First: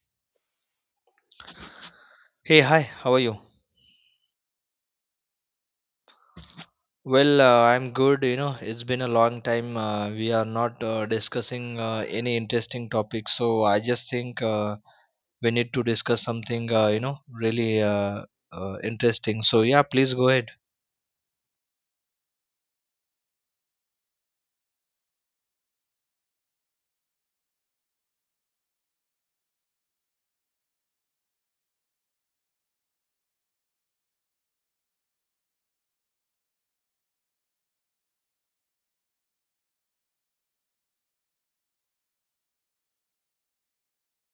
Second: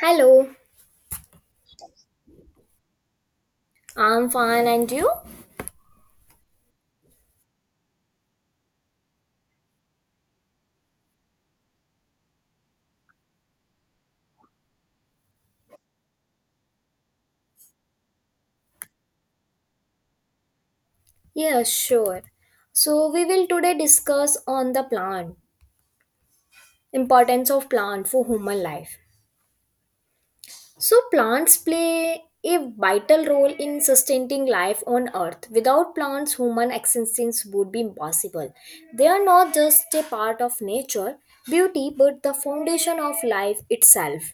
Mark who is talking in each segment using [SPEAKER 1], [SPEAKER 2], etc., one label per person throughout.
[SPEAKER 1] Hello.
[SPEAKER 2] Hey, hi, how are you?
[SPEAKER 1] I'm fine and you?
[SPEAKER 2] Well, I'm good. You know, it's been a long time. We are not discussing any interesting topic, so I just think. We need to discuss something, you know, really interesting. So, yeah, please go ahead.
[SPEAKER 1] Yeah, sure. So we will today discuss on the plant, importance of plant for human life. So plants play a vital role in sustaining life on earth. Without plants, human existence would be impossible. They are not just a part of nature, beauty, but the foundation of life itself.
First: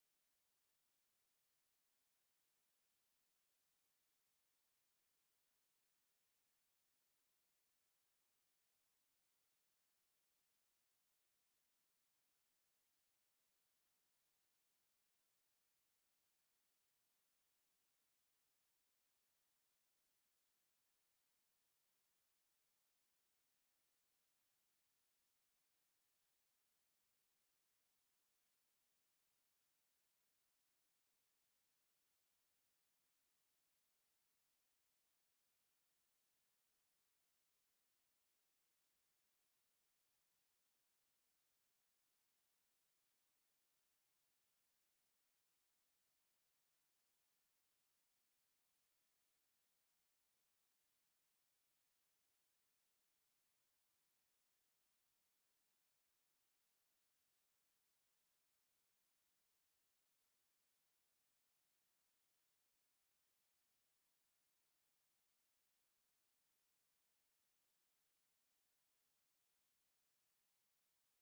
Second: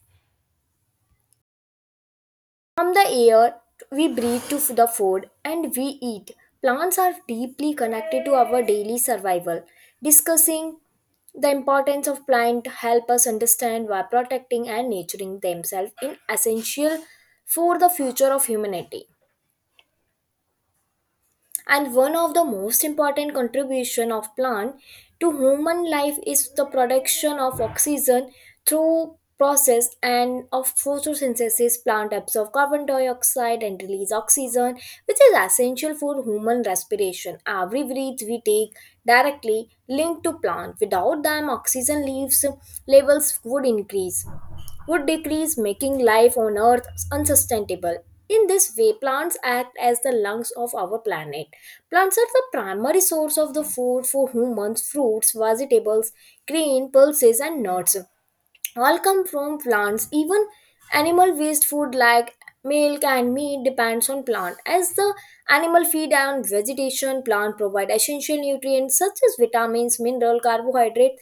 [SPEAKER 1] From the air we breathe to the food and we eat. Plants are deeply connected to our daily survival. Discussing the importance of plant help us understand why protecting and nurturing themselves is essential for the future of humanity, and one of the most important contribution of plant to human life is the production of oxygen. Through process and of photosynthesis, plant absorb carbon dioxide and release oxygen, which is essential for human respiration. Every breath we take directly linked to plant. Without them, oxygen leaves levels would increase, would decrease, making life on Earth unsustainable. In this way, plants act as the lungs of our planet. Plants are the primary source of the food for humans, fruits, vegetables, grain, pulses, and nuts. All come from plants. Even animal waste food like milk and meat depends on plant. As the animal feed on vegetation, plant provide essential nutrients such as vitamins, mineral, carbohydrate,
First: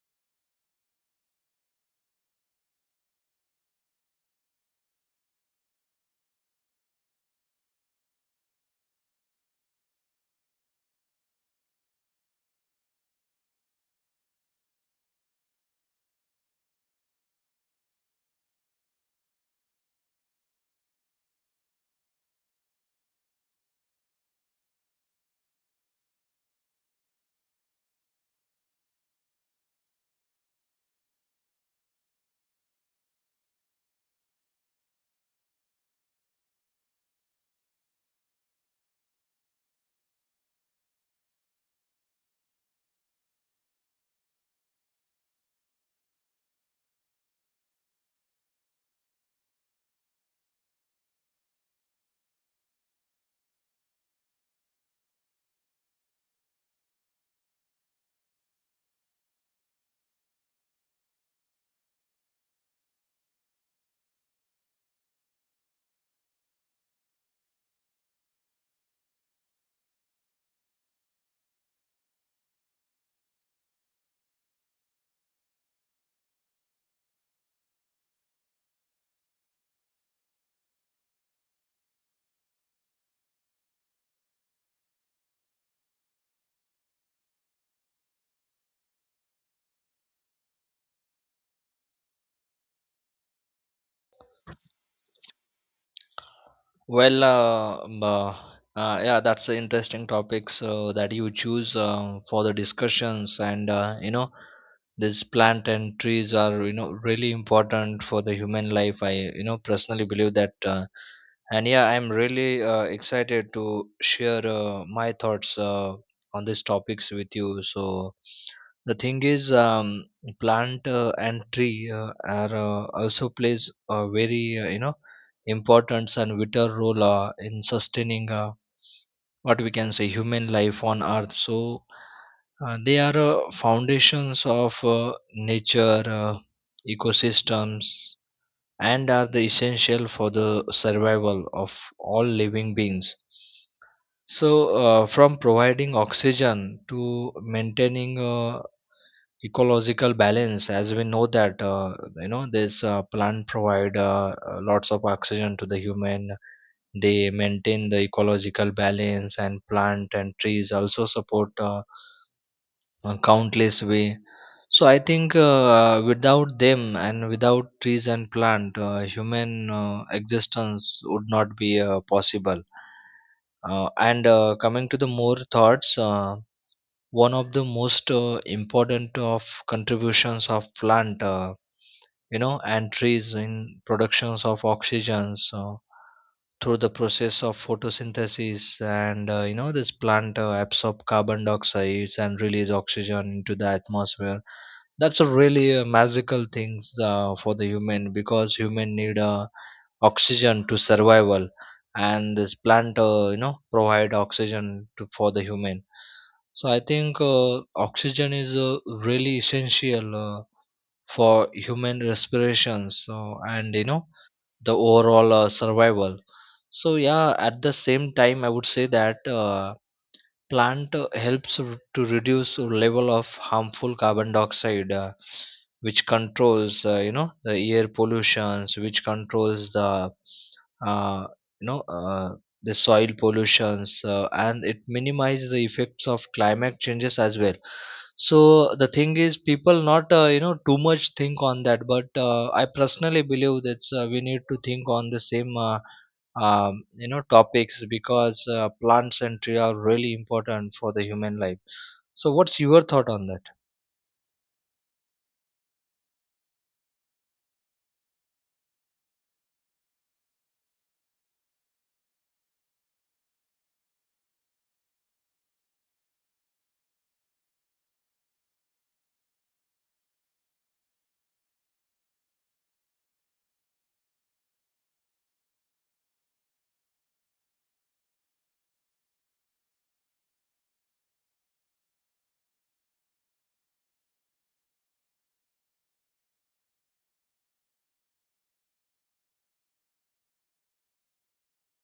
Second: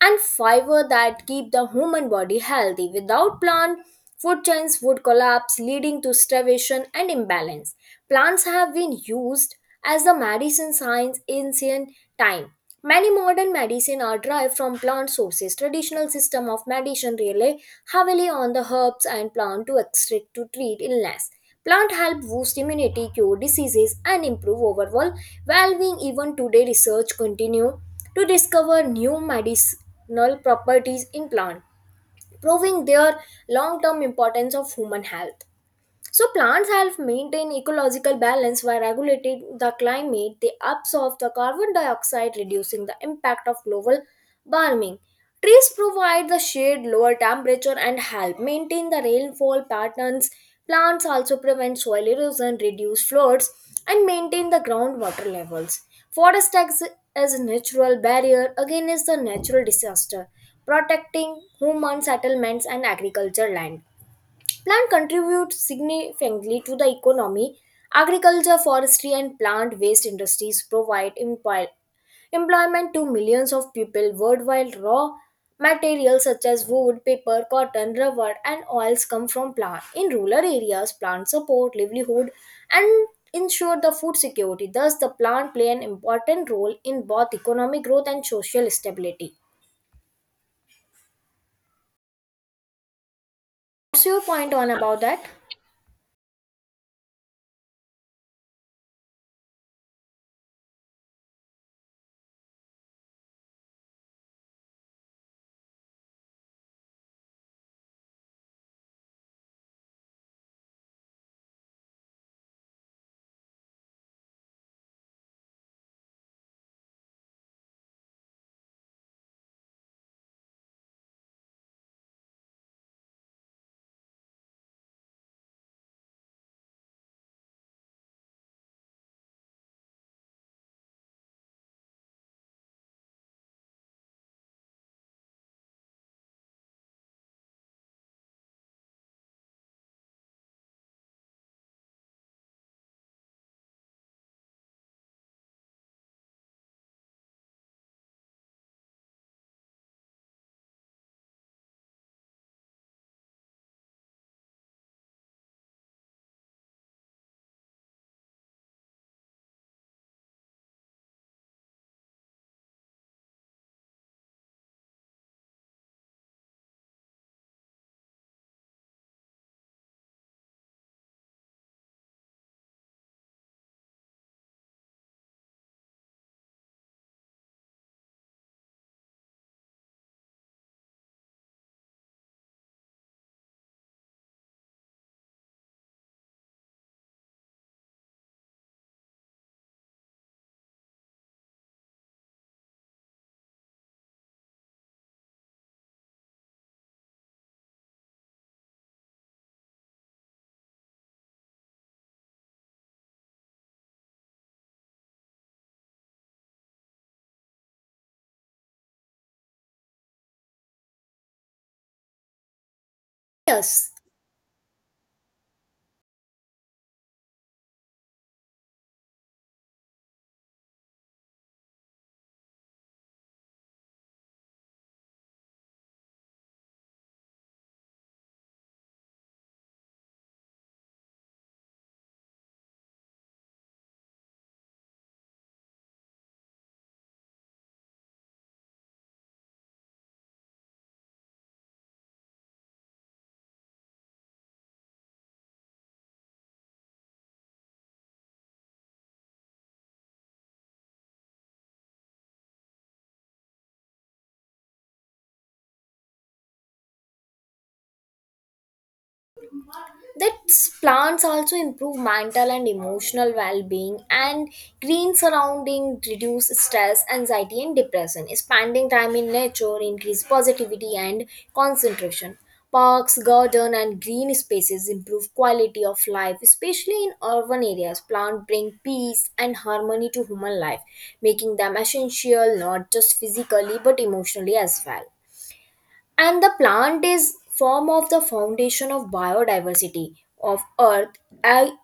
[SPEAKER 1] and fiber that keep the human body healthy. Without plant, food chains would collapse, leading to starvation and imbalance. Plants have been used as the medicine science in ancient time. Many modern medicine are derived from plant sources. Traditional system of medicine rely heavily on the herbs and plant to extract to treat illness. Plant help boost immunity, cure diseases, and improve overall well-being. Even today, research continue to discover new medicinal properties in plants, proving their long term importance of human health. So plants help maintain ecological balance by regulating the climate. They absorb the carbon dioxide, reducing the impact of global warming. Trees provide the shade, lower temperature, and help maintain the rainfall patterns. Plants also prevent soil erosion, reduce floods, and maintain the groundwater levels. Forest acts as a natural barrier against the natural disaster, protecting human settlements and agriculture land. Plant contribute significantly to the economy. Agriculture, forestry, and plant waste industries provide employment to millions of people worldwide. Raw materials such as wood, paper, cotton, rubber, and oils come from plants. In rural areas, plants support livelihood and ensure the food security. Thus, the plant play an important role in both economic growth and social stability. What's your point on about that?
[SPEAKER 2] Well, yeah, that's an interesting topic, so that you choose for the discussions, and you know, this plant and trees are, you know, really important for the human life. I, you know, personally believe that, and yeah, I'm really excited to share my thoughts on these topics with you. So the thing is, plant and tree are also plays a very you know, importance and vital role in sustaining what we can say human life on earth. So they are foundations of nature, ecosystems, and are the essential for the survival of all living beings. So from providing oxygen to maintaining ecological balance, as we know that, you know, this plant provide lots of oxygen to the human. They maintain the ecological balance, and plant and trees also support countless way. So I think without them and without trees and plant, human existence would not be possible. And coming to the more thoughts, one of the most important of contributions of plant, you know, and trees in productions of oxygen. So through the process of photosynthesis, and you know, this plant absorb carbon dioxide and release oxygen into the atmosphere. That's a really magical things for the human, because human need oxygen to survival, and this plant, you know, provide oxygen for the human. So I think oxygen is really essential for human respiration. So, and you
[SPEAKER 1] Yes.
[SPEAKER 2] know, the overall survival. So yeah, at the same time, I would say that. Plant helps to reduce the level of harmful carbon dioxide, which controls, you know, the air pollutions, which controls the uh, you know, the soil pollutions, and it minimizes the effects of climate changes as well. So the thing is, people not, you know, too much think on that, but I personally believe that we need to think on the same. You know, topics, because plants and tree are really important for the human life. So what's your thought on that?
[SPEAKER 1] That plants also improve mental and emotional well-being, and green surrounding reduce stress, anxiety, and depression. Spending time in nature increase positivity and concentration. Parks, garden, and green spaces improve quality of life, especially in urban areas. Plants bring peace and harmony to human life, making them essential not just physically but emotionally as well. And the plant is form of the foundation of biodiversity of earth. I-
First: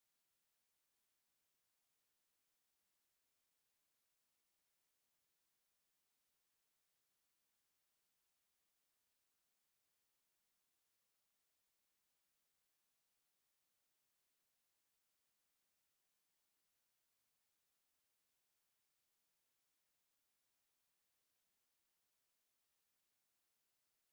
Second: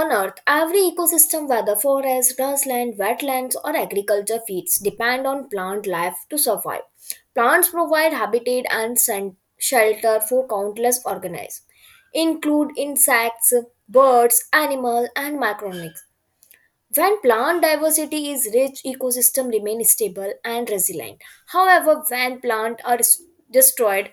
[SPEAKER 1] on earth, every ecosystem, whether forest, grassland, wetlands, or agriculture feeds, depend on plant life to survive. Plants provide habitat and shelter for countless organisms, include insects, birds, animals, and microorganisms. When plant diversity is rich, ecosystem remain stable and resilient. However, when plants are destroyed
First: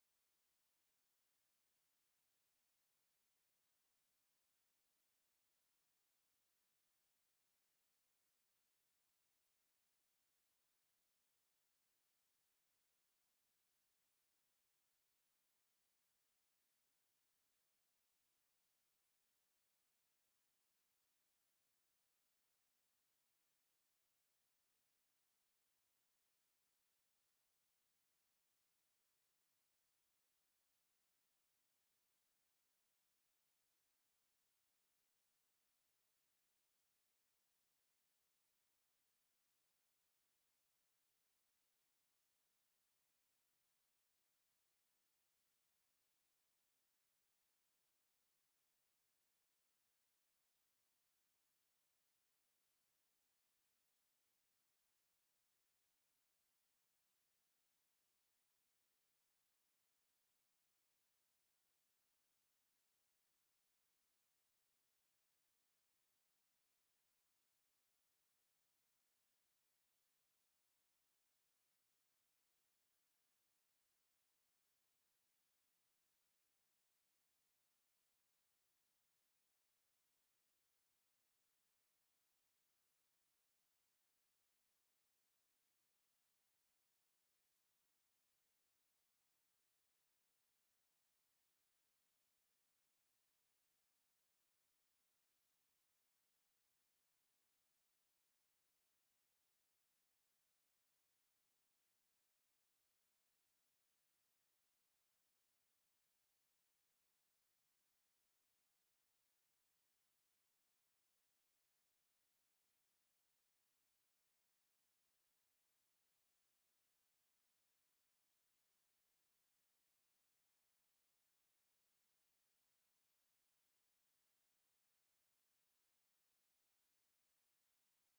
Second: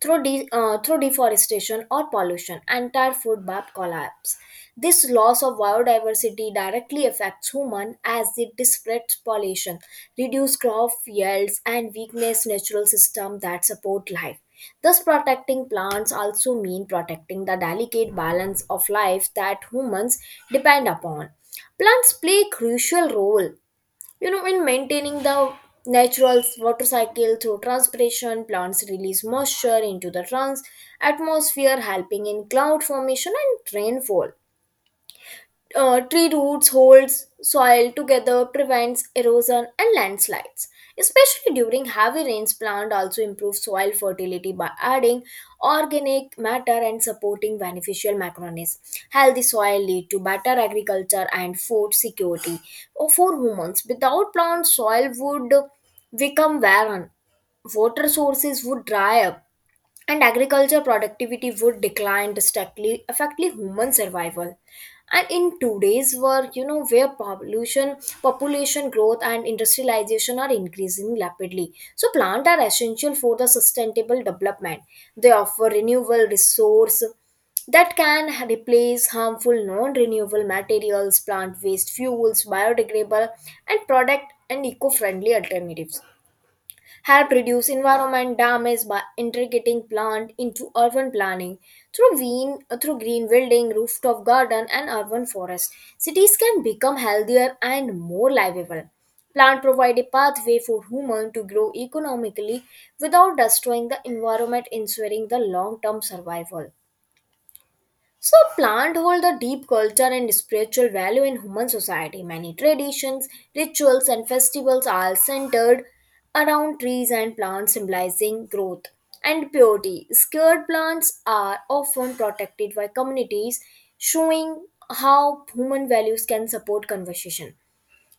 [SPEAKER 1] through, through deforestation or pollution, entire food web collapse. This loss of biodiversity directly affects human as it disrupts pollution, reduce crop yields, and weakness natural system that support life. Thus, protecting plants also mean protecting the delicate balance of life that humans depend upon. Plants play a crucial role, you know, in maintaining the natural water cycle. Through transpiration, plants release moisture into the trans atmosphere, helping in cloud formation and rainfall. Tree roots holds soil together, prevents erosion and landslides, especially during heavy rains. Plant also improve soil fertility by adding organic matter and supporting beneficial microorganisms. Healthy soil lead to better agriculture and food security for humans. Without plants, soil would become barren, water sources would dry up, and agriculture productivity would decline drastically, affecting human survival. And in today's world, you know, where population growth and industrialization are increasing rapidly, so plants are essential for the sustainable development. They offer renewable resource that can replace harmful non-renewable materials. Plant based fuels, biodegradable and product, and eco-friendly alternatives help reduce environment damage by integrating plant into urban planning, through green building, rooftop garden, and urban forest. Cities can become healthier and more livable. Plant provide a pathway for human to grow economically without destroying the environment, ensuring the long term survival. So, plant hold a deep cultural and spiritual value in human society. Many traditions, rituals, and festivals are centered around trees and plants, symbolizing growth and purity. Scared plants are often protected by communities, showing how human values can support conversation.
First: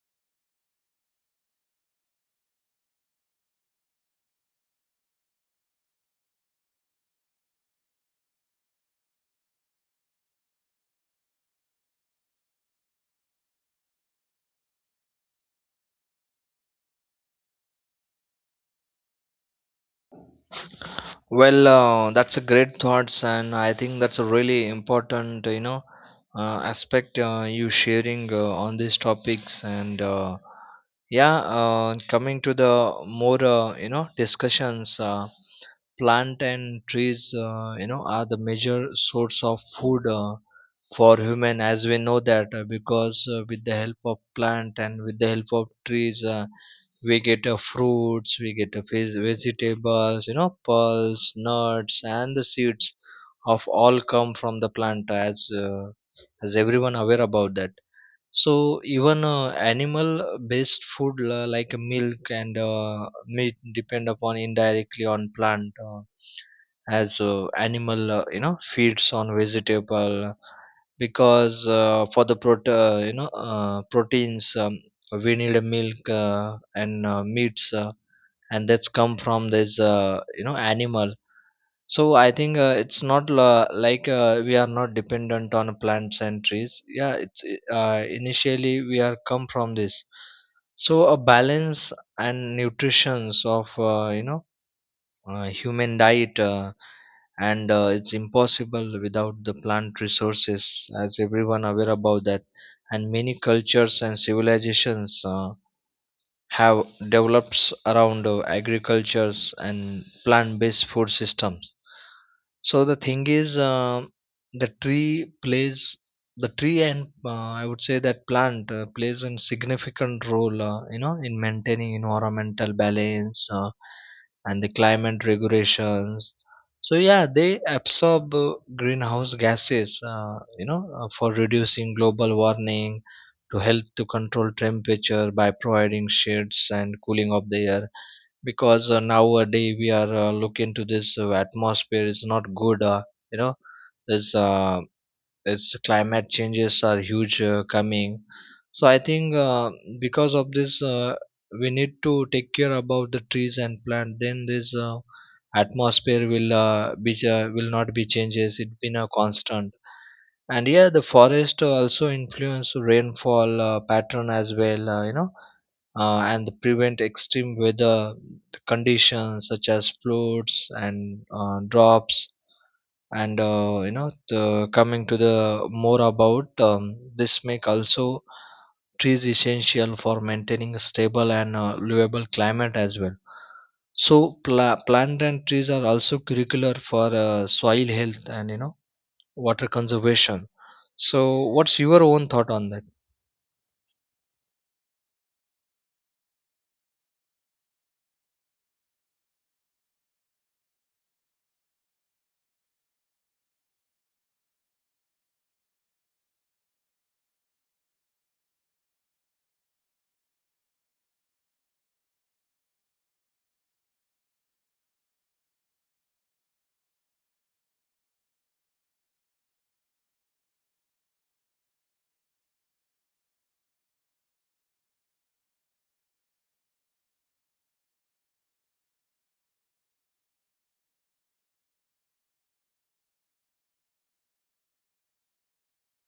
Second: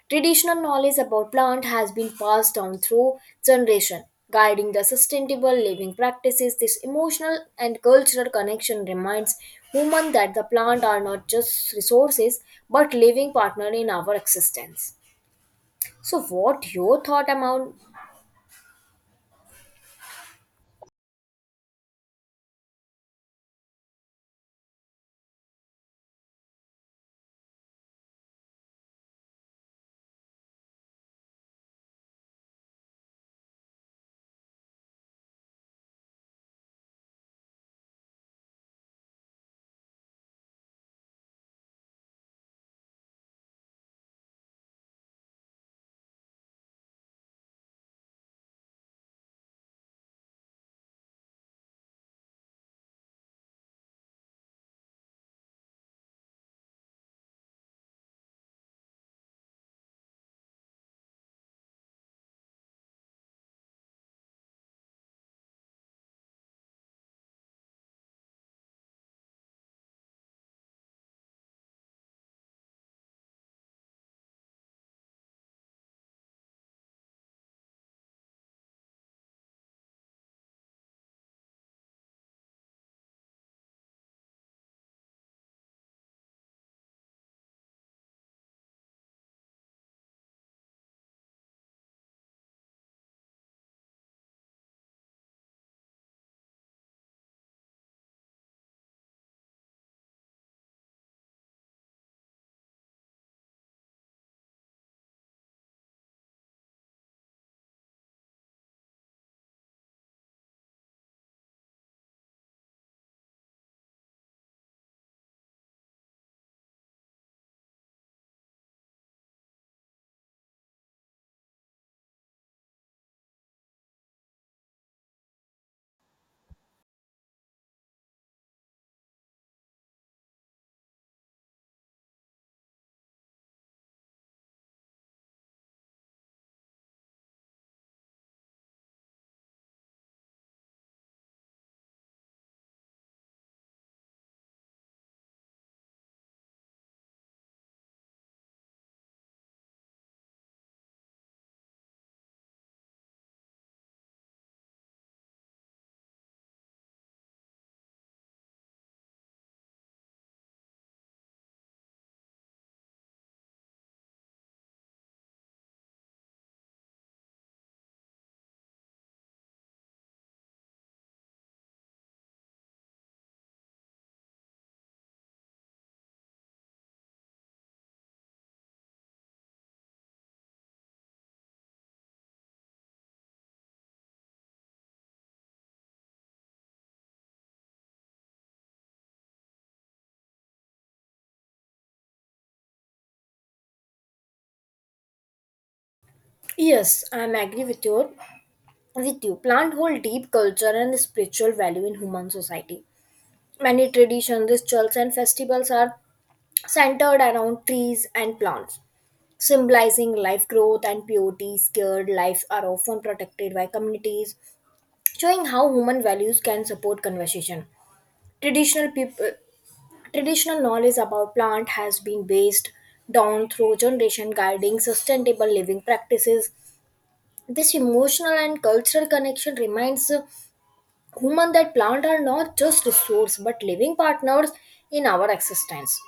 [SPEAKER 1] Traditional knowledge about plant has been passed down through generation, guiding the sustainable living practices. This emotional and cultural connection reminds human that the plant are not just resources but living partner in our existence. So what your thought about?
[SPEAKER 2] Well, that's a great thoughts, and I think that's a really important, you know, aspect you sharing on these topics, and yeah, coming to the more you know, discussions, plant and trees, you know, are the major source of food for human, as we know that. Because with the help of plant and with the help of trees, we get fruits, we get vegetables, you know, pearls, nuts, and the seeds of all come from the plant, as everyone aware about that. So even animal based food like milk and meat depend upon indirectly on plant, as animal, you know, feeds on vegetable, because for the you know, proteins, we need a milk and meats, and that's come from this, you know, animal. So I think it's not like, we are not dependent on plants and trees. Yeah, it's initially we are come from this. So a balance and nutritions of, you know, human diet, and it's impossible without the plant resources, as everyone aware about that. And many cultures and civilizations. Have developed around agricultures and plant-based food systems. So the thing is, the tree plays, the tree and, I would say that plant plays a significant role, you know, in maintaining environmental balance and the climate regulations. So yeah, they absorb greenhouse gases, you know, for reducing global warming, to help to control temperature by providing shades and cooling of the air. Because nowadays we are looking to this atmosphere is not good, you know, there's its climate changes are huge coming. So I think, because of this, we need to take care about the trees and plant, then this atmosphere will be will not be changes, it been a constant. And yeah, the forest also influence rainfall pattern as well, you know, and prevent extreme weather conditions such as floods and drops. And you know, coming to the more about, this make also trees essential for maintaining a stable and livable climate as well. So plant and trees are also curricular for soil health and, you know, water conservation. So what's your own thought on that?
[SPEAKER 1] Yes, I'm agree with your with you. Plant hold deep culture and spiritual value in human society. Many traditions, rituals, and festivals are centered around trees and plants, symbolizing life, growth, and purity. Scared lives are often protected by communities, showing how human values can support conversation. Traditional people, Traditional knowledge about plant has been based down through generation, guiding sustainable living practices. This emotional and cultural connection reminds human that plants are not just resource but living partners in our existence.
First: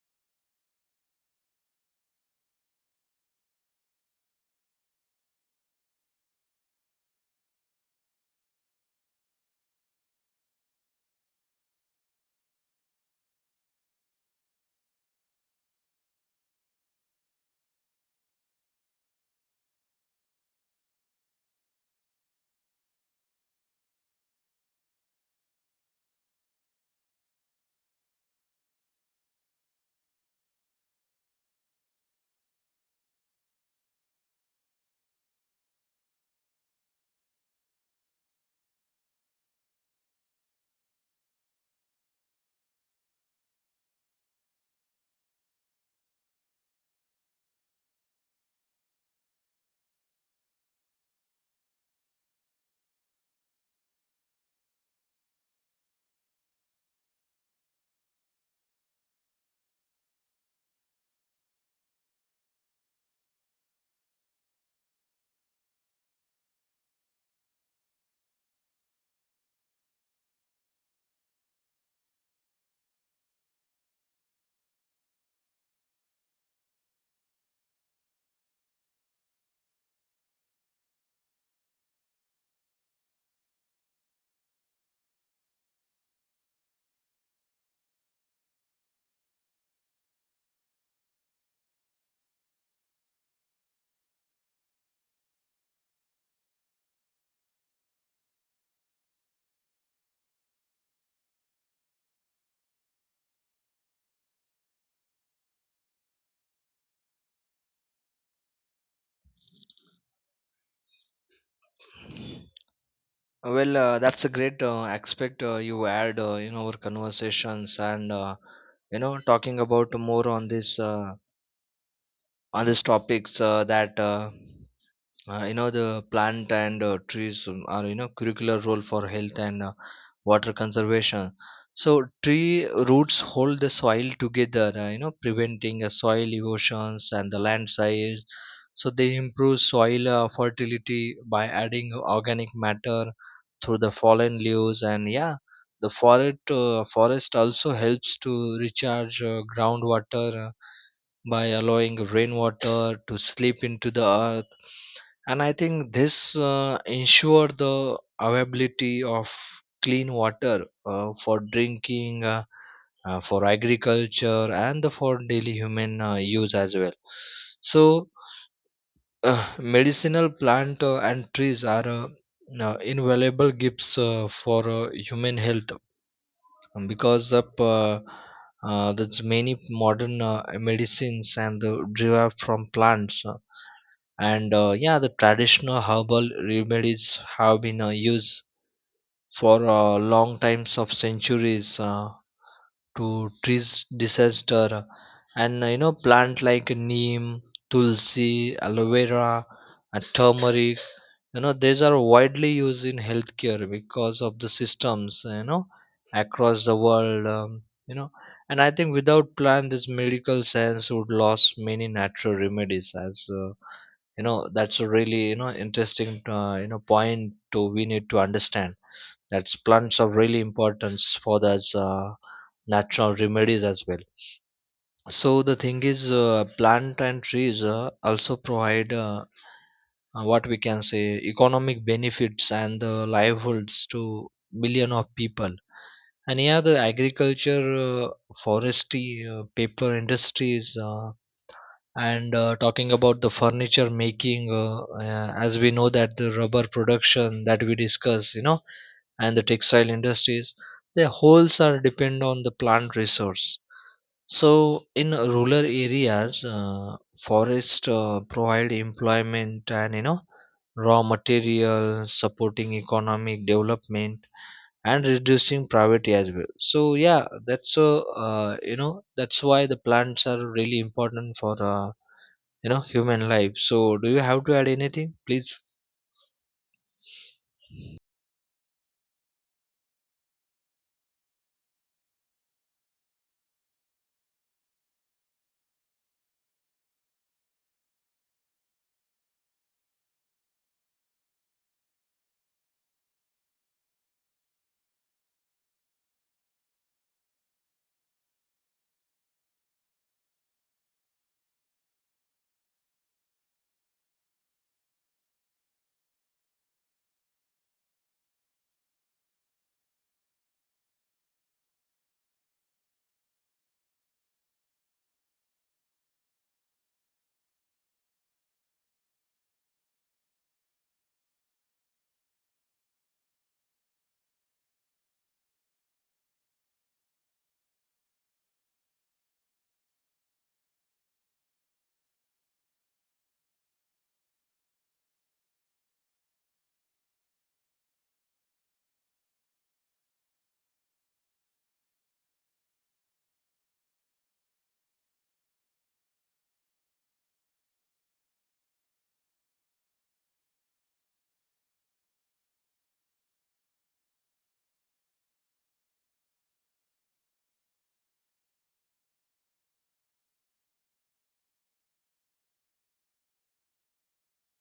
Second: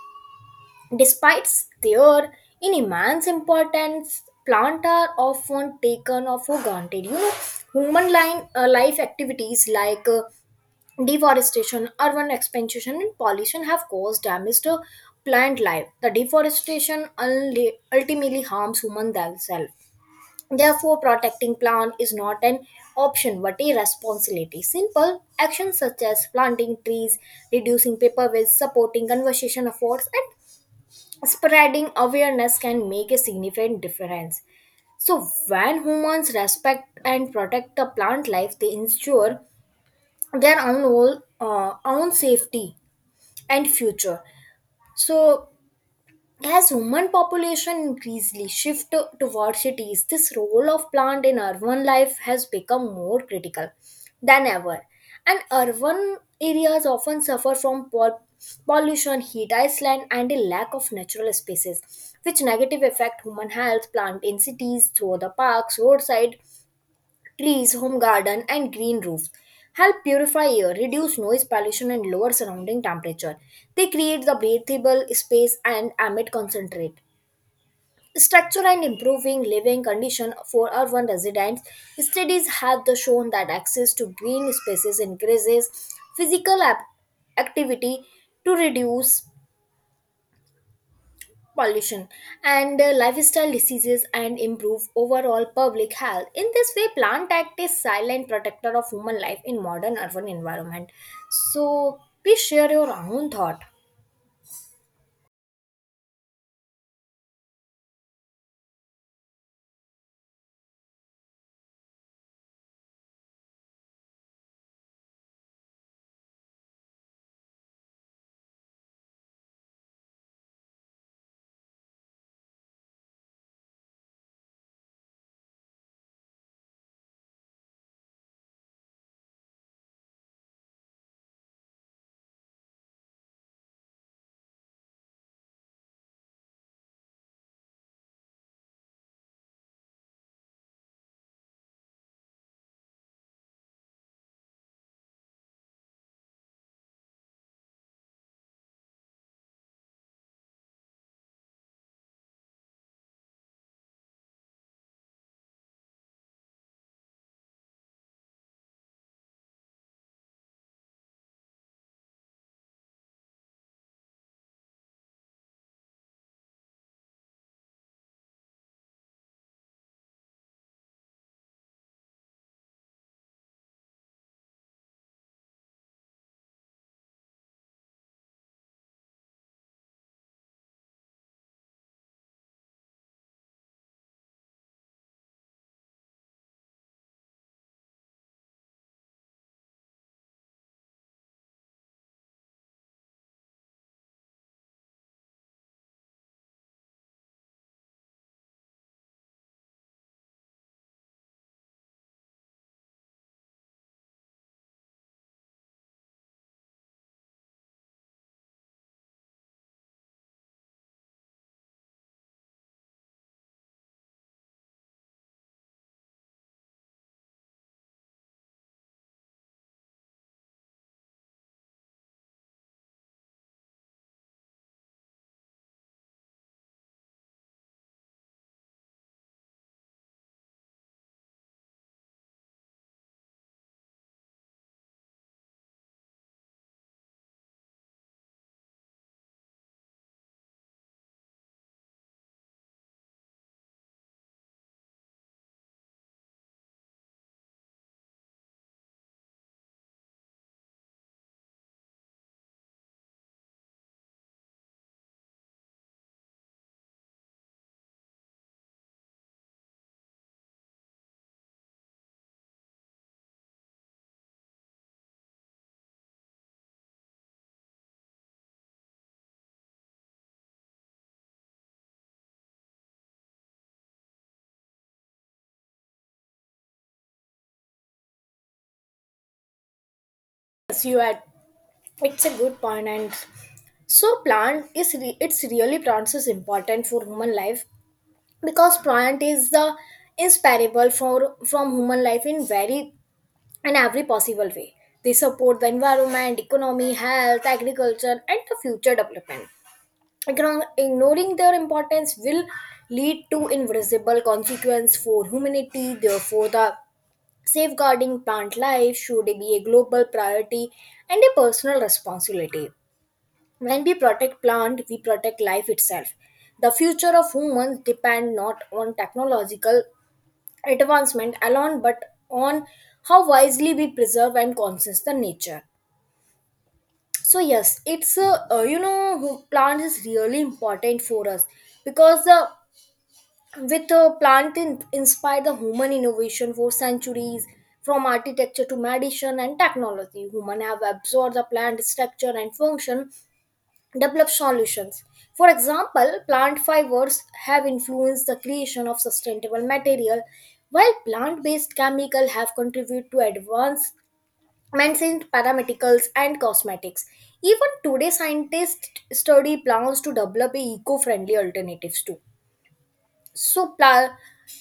[SPEAKER 1] Despite their in immense importance, plants are often taken for granted. You know, life activities like deforestation, urban expansion, and pollution have caused damage to plant life. The deforestation ultimately harms human themselves. Therefore, protecting plant is not an option but a responsibility. Simple actions such as planting trees, reducing paper waste, supporting conservation efforts, and spreading awareness can make a significant difference. So, when humans respect and protect the plant life, they ensure their own, own safety and future. So, as human population increasingly toward cities, this role of plant in urban life has become more critical than ever. And urban areas often suffer from pollution, heat island, and a lack of natural spaces, which negative affect human health. Plant in cities, through the parks, roadside, trees, home garden, and green roofs help purify air, reduce noise pollution, and lower surrounding temperature. They create the breathable space and emit concentrate. Structure and improving living condition for urban residents. Studies have the shown that access to green spaces increases physical ap- activity to reduce pollution and lifestyle diseases and improve overall public health. In this way, plant act is silent protector of human life in modern urban environment. So please share your own thought.
[SPEAKER 2] Well, that's a great aspect you add in our conversations, and you know, talking about more on this, on these topics, that, you know, the plant and trees, are, you know, curricular role for health and water conservation. So tree roots hold the soil together, you know, preventing soil erosions and the landslides. So they improve soil fertility by adding organic matter through the fallen leaves. And yeah, the forest also helps to recharge groundwater by allowing rainwater to slip into the earth, and I think this ensure the availability of clean water for drinking, for agriculture and the for daily human use as well. So medicinal plant and trees are invaluable gifts for human health, because of that's many modern medicines and the derived from plants, and yeah, the traditional herbal remedies have been used for long times of centuries to treat disaster. And you know, plant like neem, tulsi, aloe vera, turmeric, you know, these are widely used in healthcare because of the systems, you know, across the world, you know, and I think without plan this medical science would lose many natural remedies. As you know, that's a really, you know, interesting, you know, point to we need to understand that plants are really important for those natural remedies as well. So the thing is, plant and trees also provide what we can say economic benefits and livelihoods to million of people. And yeah, the agriculture, forestry, paper industries, and talking about the furniture making, as we know that the rubber production that we discuss, you know, and the textile industries, their wholes are depend on the plant resource. So, in rural areas, forests provide employment and, you know, raw material, supporting economic development and reducing poverty as well. So, yeah, that's you know, that's why the plants are really important for, you know, human life. So, do you have to add anything, please?
[SPEAKER 1] Yes, you had. It's a good point. And so plant is it's really plants is important for human life because plant is the inseparable for from human life in very in every possible way. They support the environment, economy, health, agriculture, and the future development. Ignoring their importance will lead to invisible consequence for humanity. Therefore, the safeguarding plant life should be a global priority and a personal responsibility. When we protect plant, we protect life itself. The future of humans depend not on technological advancement alone but on how wisely we preserve and consist the nature. So yes, it's a, you know who- plant is really important for us because the with the inspired the human innovation for centuries. From architecture to medicine and technology, human have absorbed the plant structure and function, develop solutions. For example, plant fibers have influenced the creation of sustainable material, while plant-based chemicals have contributed to advancements in pharmaceuticals and cosmetics. Even today, scientists study plants to develop eco-friendly alternatives too. So plastic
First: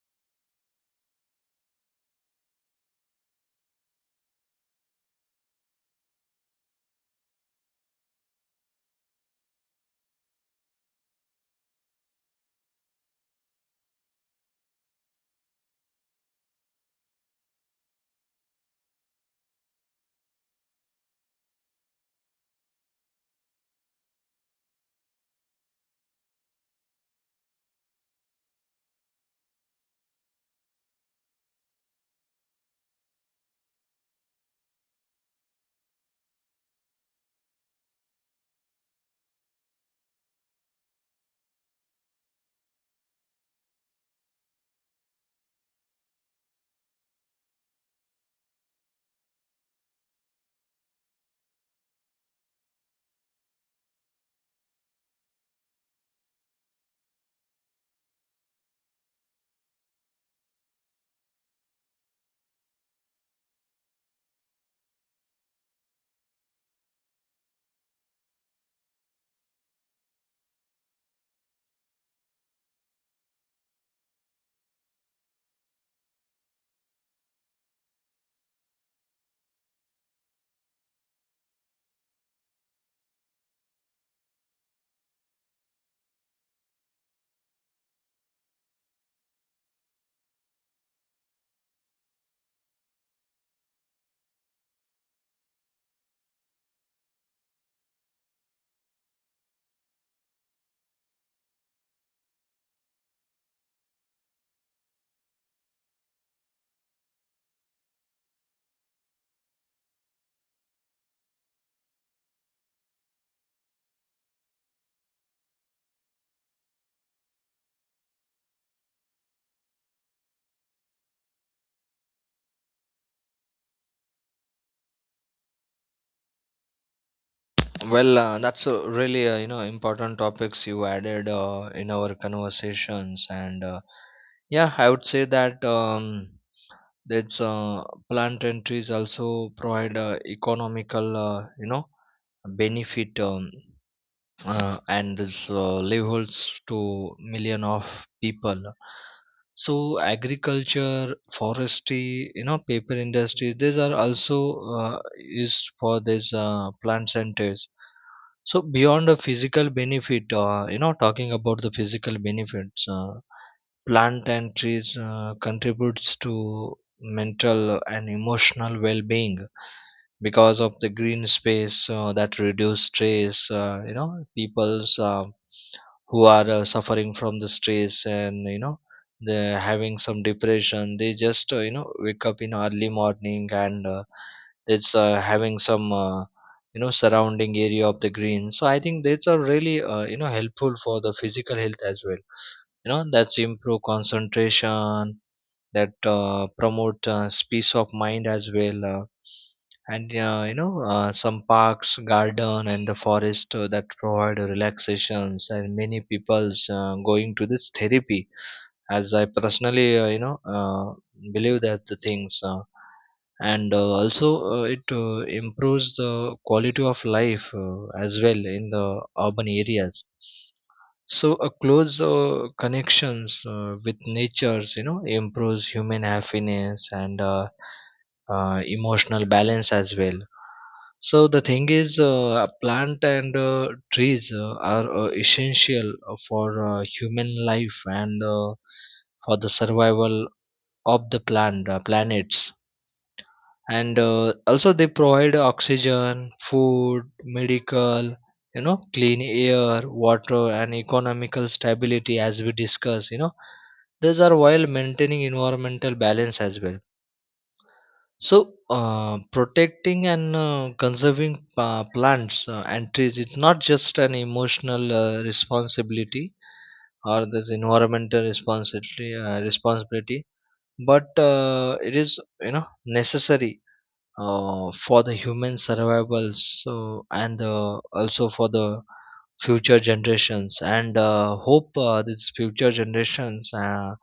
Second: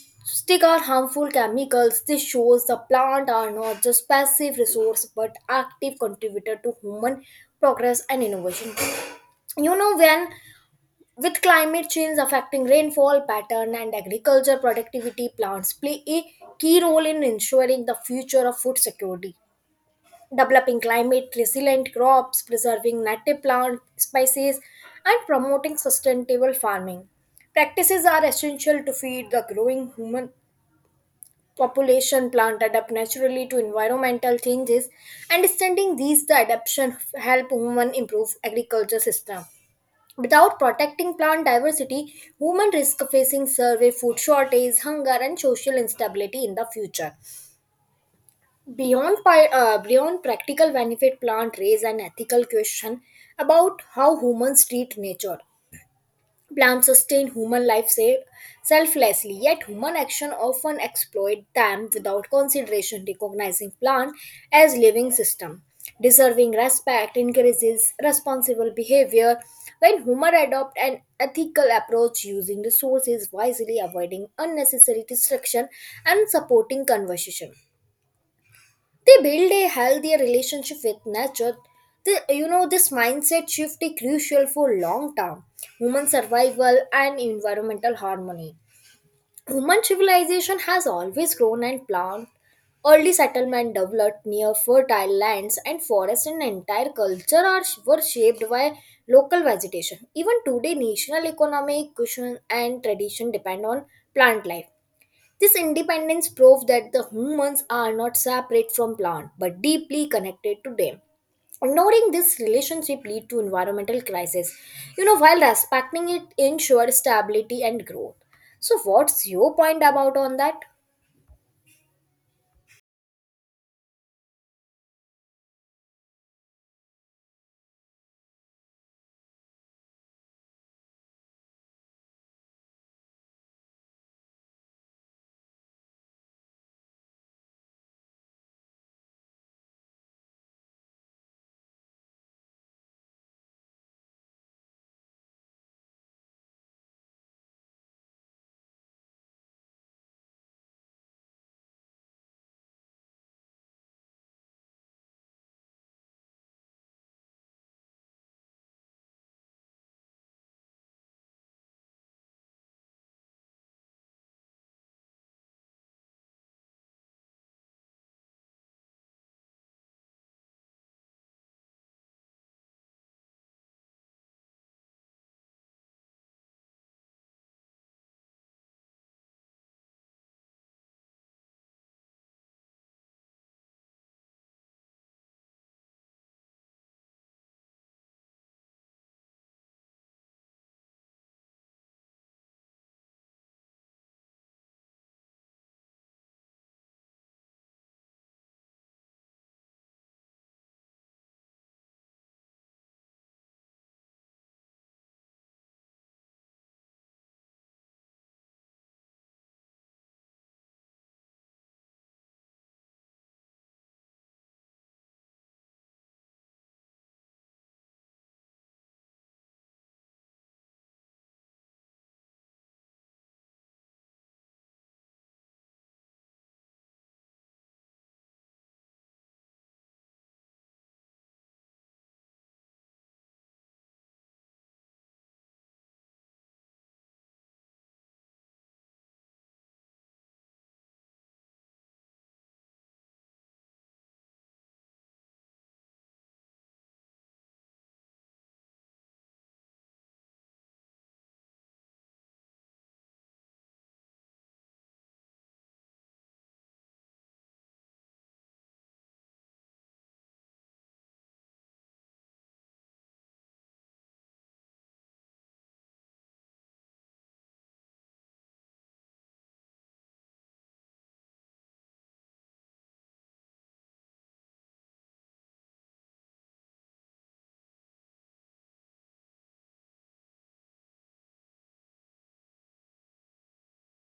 [SPEAKER 1] are harmful chemicals. This shows the plant are not just passive resource but active contributor to human progress and innovation. You know, when with climate change affecting rainfall pattern and agriculture productivity, plants play a key role in ensuring the future of food security. Developing climate resilient crops, preserving native plant species, and promoting sustainable farming practices are essential to feed the growing human population. Plant adapt naturally to environmental changes, and extending the adaptation help human improve agriculture system. Without protecting plant diversity, women risk facing survey, food shortage, hunger, and social instability in the future. Beyond practical benefit, plant raise an ethical question about how humans treat nature. Plants sustain human life selflessly, yet human action often exploit them without consideration. Recognizing plant as living system deserving respect encourages responsible behavior. When human adopt an ethical approach, using resources wisely, avoiding unnecessary destruction, and supporting conservation, they build a healthier relationship with nature. The, you know This mindset shift is crucial for long term human survival and environmental harmony. Human civilization has always grown and planned. Early settlement developed near fertile lands and forests, and entire culture are were shaped by local vegetation. Even today, national economic cushion and tradition depend on plant life. This independence proved that the humans are not separate from plants, but deeply connected to them. Ignoring this relationship lead to environmental crisis. You know, while respecting it ensures stability and growth. So, what's your point about on that?
[SPEAKER 2] Well, that's a really, you know, important topics you added in our conversations, and yeah, I would say that. That's plant and trees also provide economical, you know, benefit, and this livelihoods to million of people. So agriculture, forestry, you know, paper industry, these are also used for this plant centers. So beyond the physical benefit, you know, talking about the physical benefits, plant and trees contributes to mental and emotional well-being, because of the green space that reduce stress, you know, people's who are suffering from the stress, and you know, they're having some depression, they just, you know, wake up in early morning, and it's having some, you know, surrounding area of the green. So I think that's a really, you know, helpful for the physical health as well. You know, that's improve concentration, that promote peace of mind as well, and you know, some parks, garden, and the forest that provide relaxations, and many people's going to this therapy, as I personally, you know, believe that the things, and also it improves the quality of life as well in the urban areas. So a close connections with natures, you know, improves human happiness and emotional balance as well. So the thing is, a plant and trees are essential for human life and for the survival of the plant planets, and also they provide oxygen, food, medical, you know, clean air, water, and economical stability, as we discuss, you know, these are while maintaining environmental balance as well. So protecting and conserving plants and trees, it's not just an emotional responsibility or this environmental responsibility, but it is, you know, necessary for the human survival. So, and also for the future generations, and hope these future generations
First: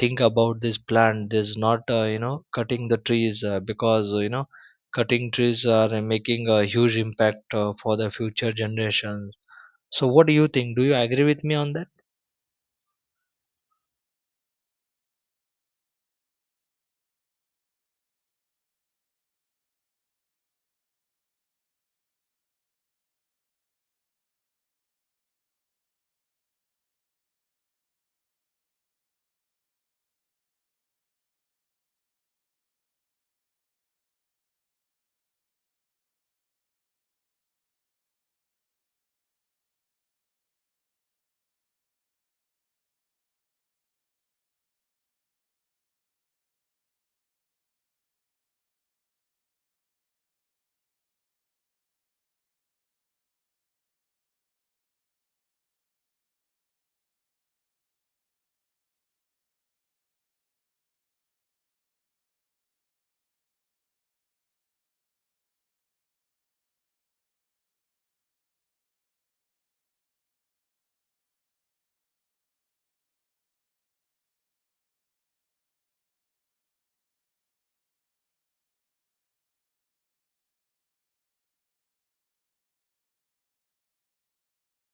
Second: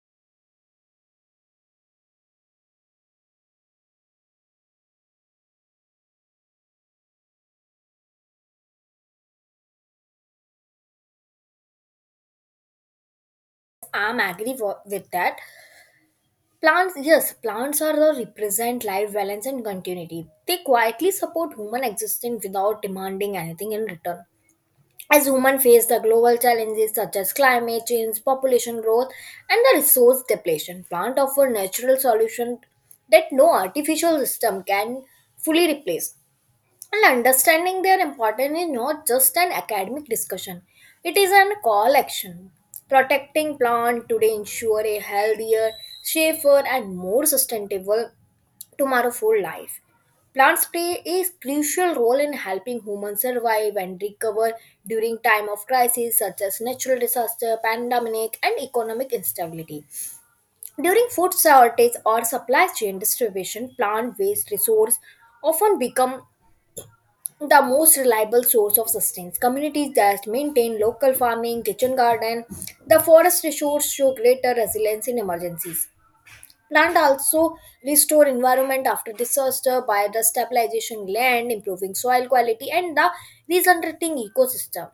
[SPEAKER 2] think about this plant. This not, you know, cutting the trees because, you know, cutting trees are making a huge impact for the future generations. So what do you think, do you agree with me on that?
[SPEAKER 1] I'm agree with that. Plants, yes, plants are the represent life balance and continuity. They quietly support human existence without demanding anything in return. As humans face the global challenges such as climate change, population growth, and the resource depletion, plants offer natural solutions that no artificial system can fully replace. And understanding their importance is not just an academic discussion, it is a call action. Protecting plant today ensure a healthier, safer, and more sustainable tomorrow for life. Plants play a crucial role in helping humans survive and recover during time of crisis such as natural disaster, pandemic, and economic instability. During food shortage or supply chain distribution, plant-based resources often become the most reliable source of sustenance. Communities that maintain local farming, kitchen garden, the forest resource show greater resilience in emergencies. Plant also restore environment after disaster by the stabilization land, improving soil quality, and the regenerating ecosystem.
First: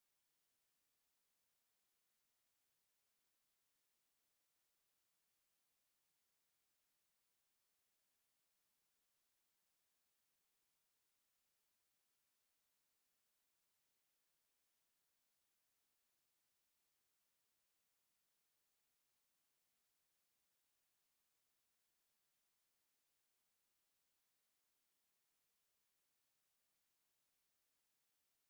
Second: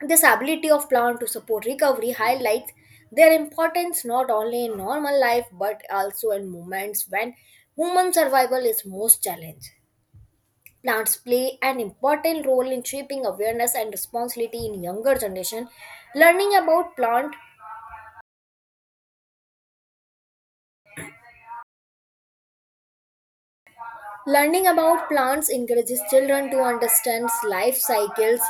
[SPEAKER 1] This ability of plant to support recovery highlights their importance not only in normal life but also in moments when human survival is most challenged. Plants play an important role in shaping awareness and responsibility in younger generation. Learning about plant Learning about plants encourages children to understand life cycles,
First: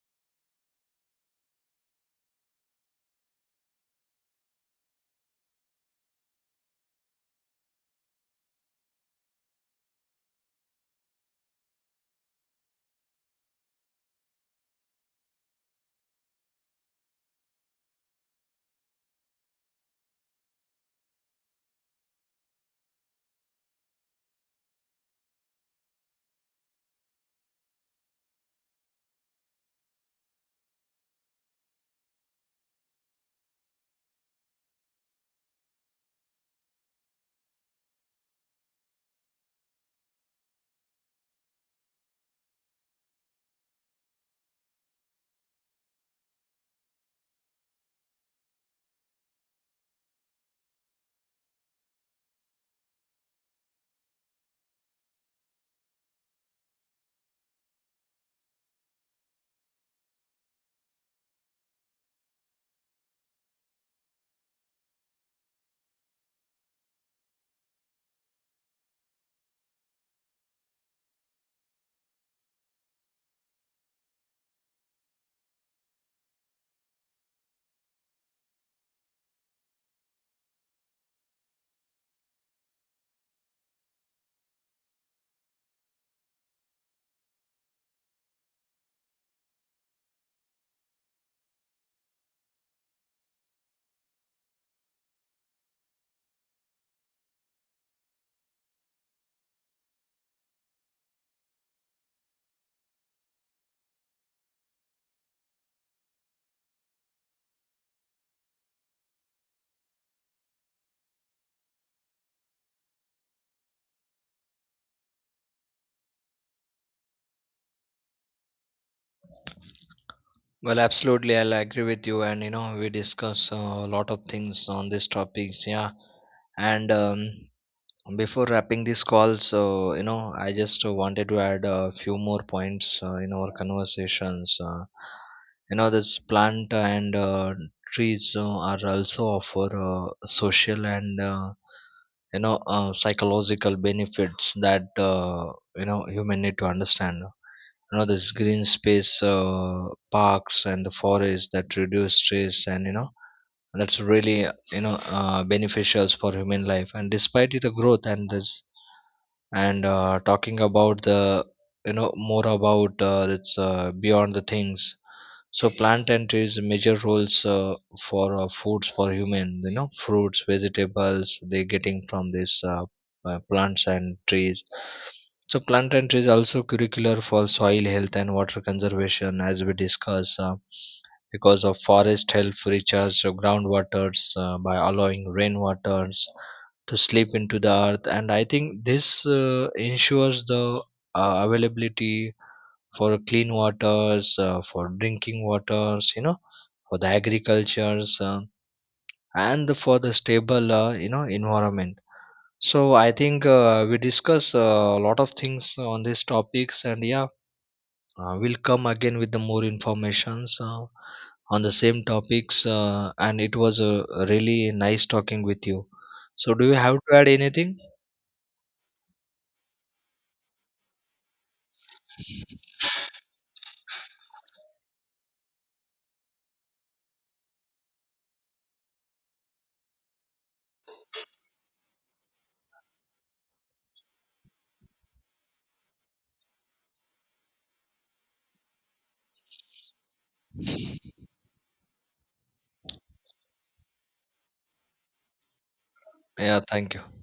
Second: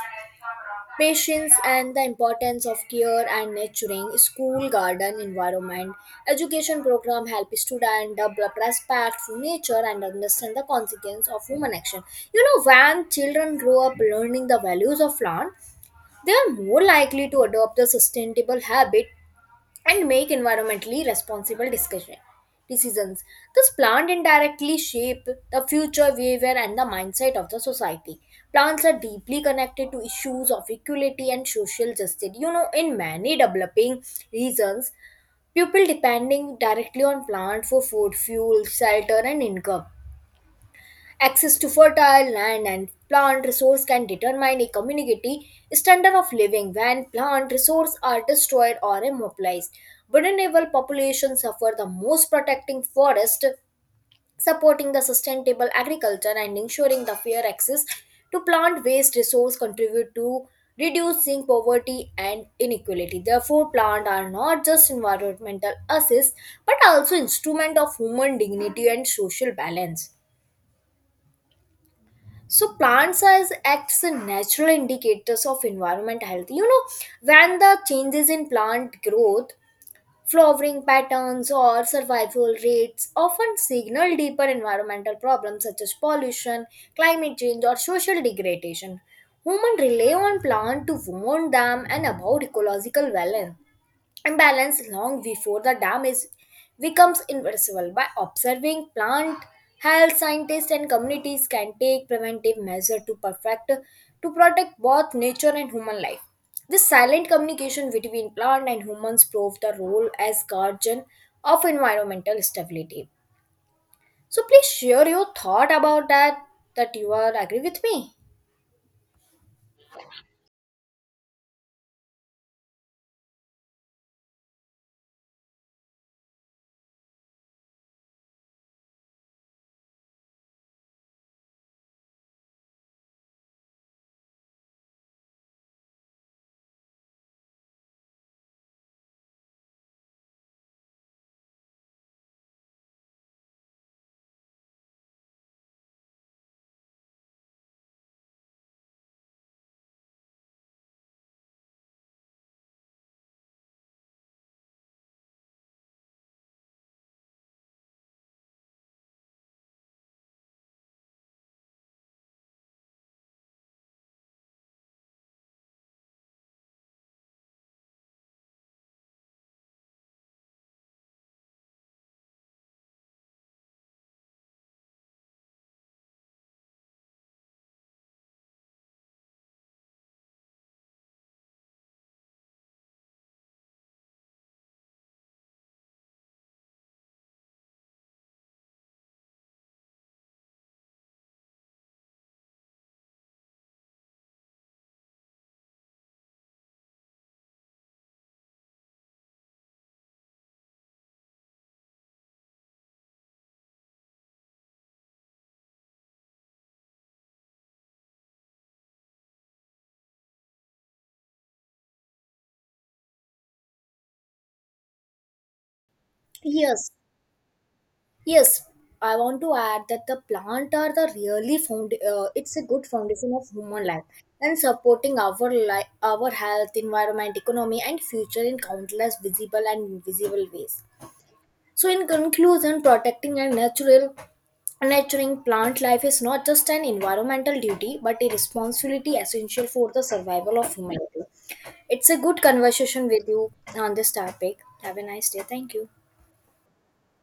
[SPEAKER 1] patience and the importance of care and nurturing. School garden environment education program help students develop respect for nature and understand the consequence of human action. You know, when children grow up learning the values of plant, they are more likely to adopt a sustainable habit and make environmentally responsible decisions. Thus, plant indirectly shape the future behavior and the mindset of the society. Plants are deeply connected to issues of equality and social justice. You know, in many developing regions, people depending directly on plants for food, fuel, shelter, and income. Access to fertile land and plant resource can determine a community standard of living. When plant resources are destroyed or immobilized, vulnerable populations suffer the most. Protecting forest, supporting the sustainable agriculture and ensuring the fair access to plant waste resource contribute to reducing poverty and inequality. Therefore, plants are not just environmental assets but also instrument of human dignity and social balance. So plants as acts as natural indicators of environment health. You know, when the changes in plant growth, flowering patterns or survival rates often signal deeper environmental problems such as pollution, climate change, or social degradation. Humans rely on plants to warn them and about ecological balance imbalance long before the damage becomes irreversible. By observing plant health, scientists and communities can take preventive measures to perfect to protect both nature and human life. This silent communication between plant and humans prove the role as guardian of environmental stability. So please share your thought about that, that you are agree with me.
[SPEAKER 2] Well, absolutely, I'll agree with you, and you know, we discuss a lot of things on these topics. Yeah, and before wrapping this call, so you know, I just wanted to add a few more points in our conversations. You know, this plant and trees are also offer social and, you know, psychological benefits that, you know, human need to understand. You know, this green space, parks, and the forest that reduce stress, and you know, that's really, you know, beneficials for human life. And despite the growth and this, and talking about the, you know, more about, it's beyond the things. So plant entries major roles for foods for human, you know, fruits, vegetables, they're getting from these, plants and trees. So plant and trees also curricular for soil health and water conservation, as we discuss. Because of forest help recharge the groundwaters by allowing rainwaters to slip into the earth, and I think this ensures the availability for clean waters, for drinking waters, you know, for the agricultures, and for the stable, you know, environment. So I think we discuss a lot of things on these topics, and yeah, we'll come again with the more informations on the same topics. And it was really nice talking with you. So do you
[SPEAKER 1] Yes,
[SPEAKER 2] have to add anything?
[SPEAKER 1] yes. I want to add that the plant are the really found. It's a good foundation of human life and supporting our life, our health, environment, economy, and future in countless visible and invisible ways. So, in conclusion, protecting and natural nurturing plant life is not just an environmental duty but a responsibility essential for the survival of humanity. It's a good conversation with you on this topic. Have a nice day. Thank you.
[SPEAKER 2] Yeah, thank you.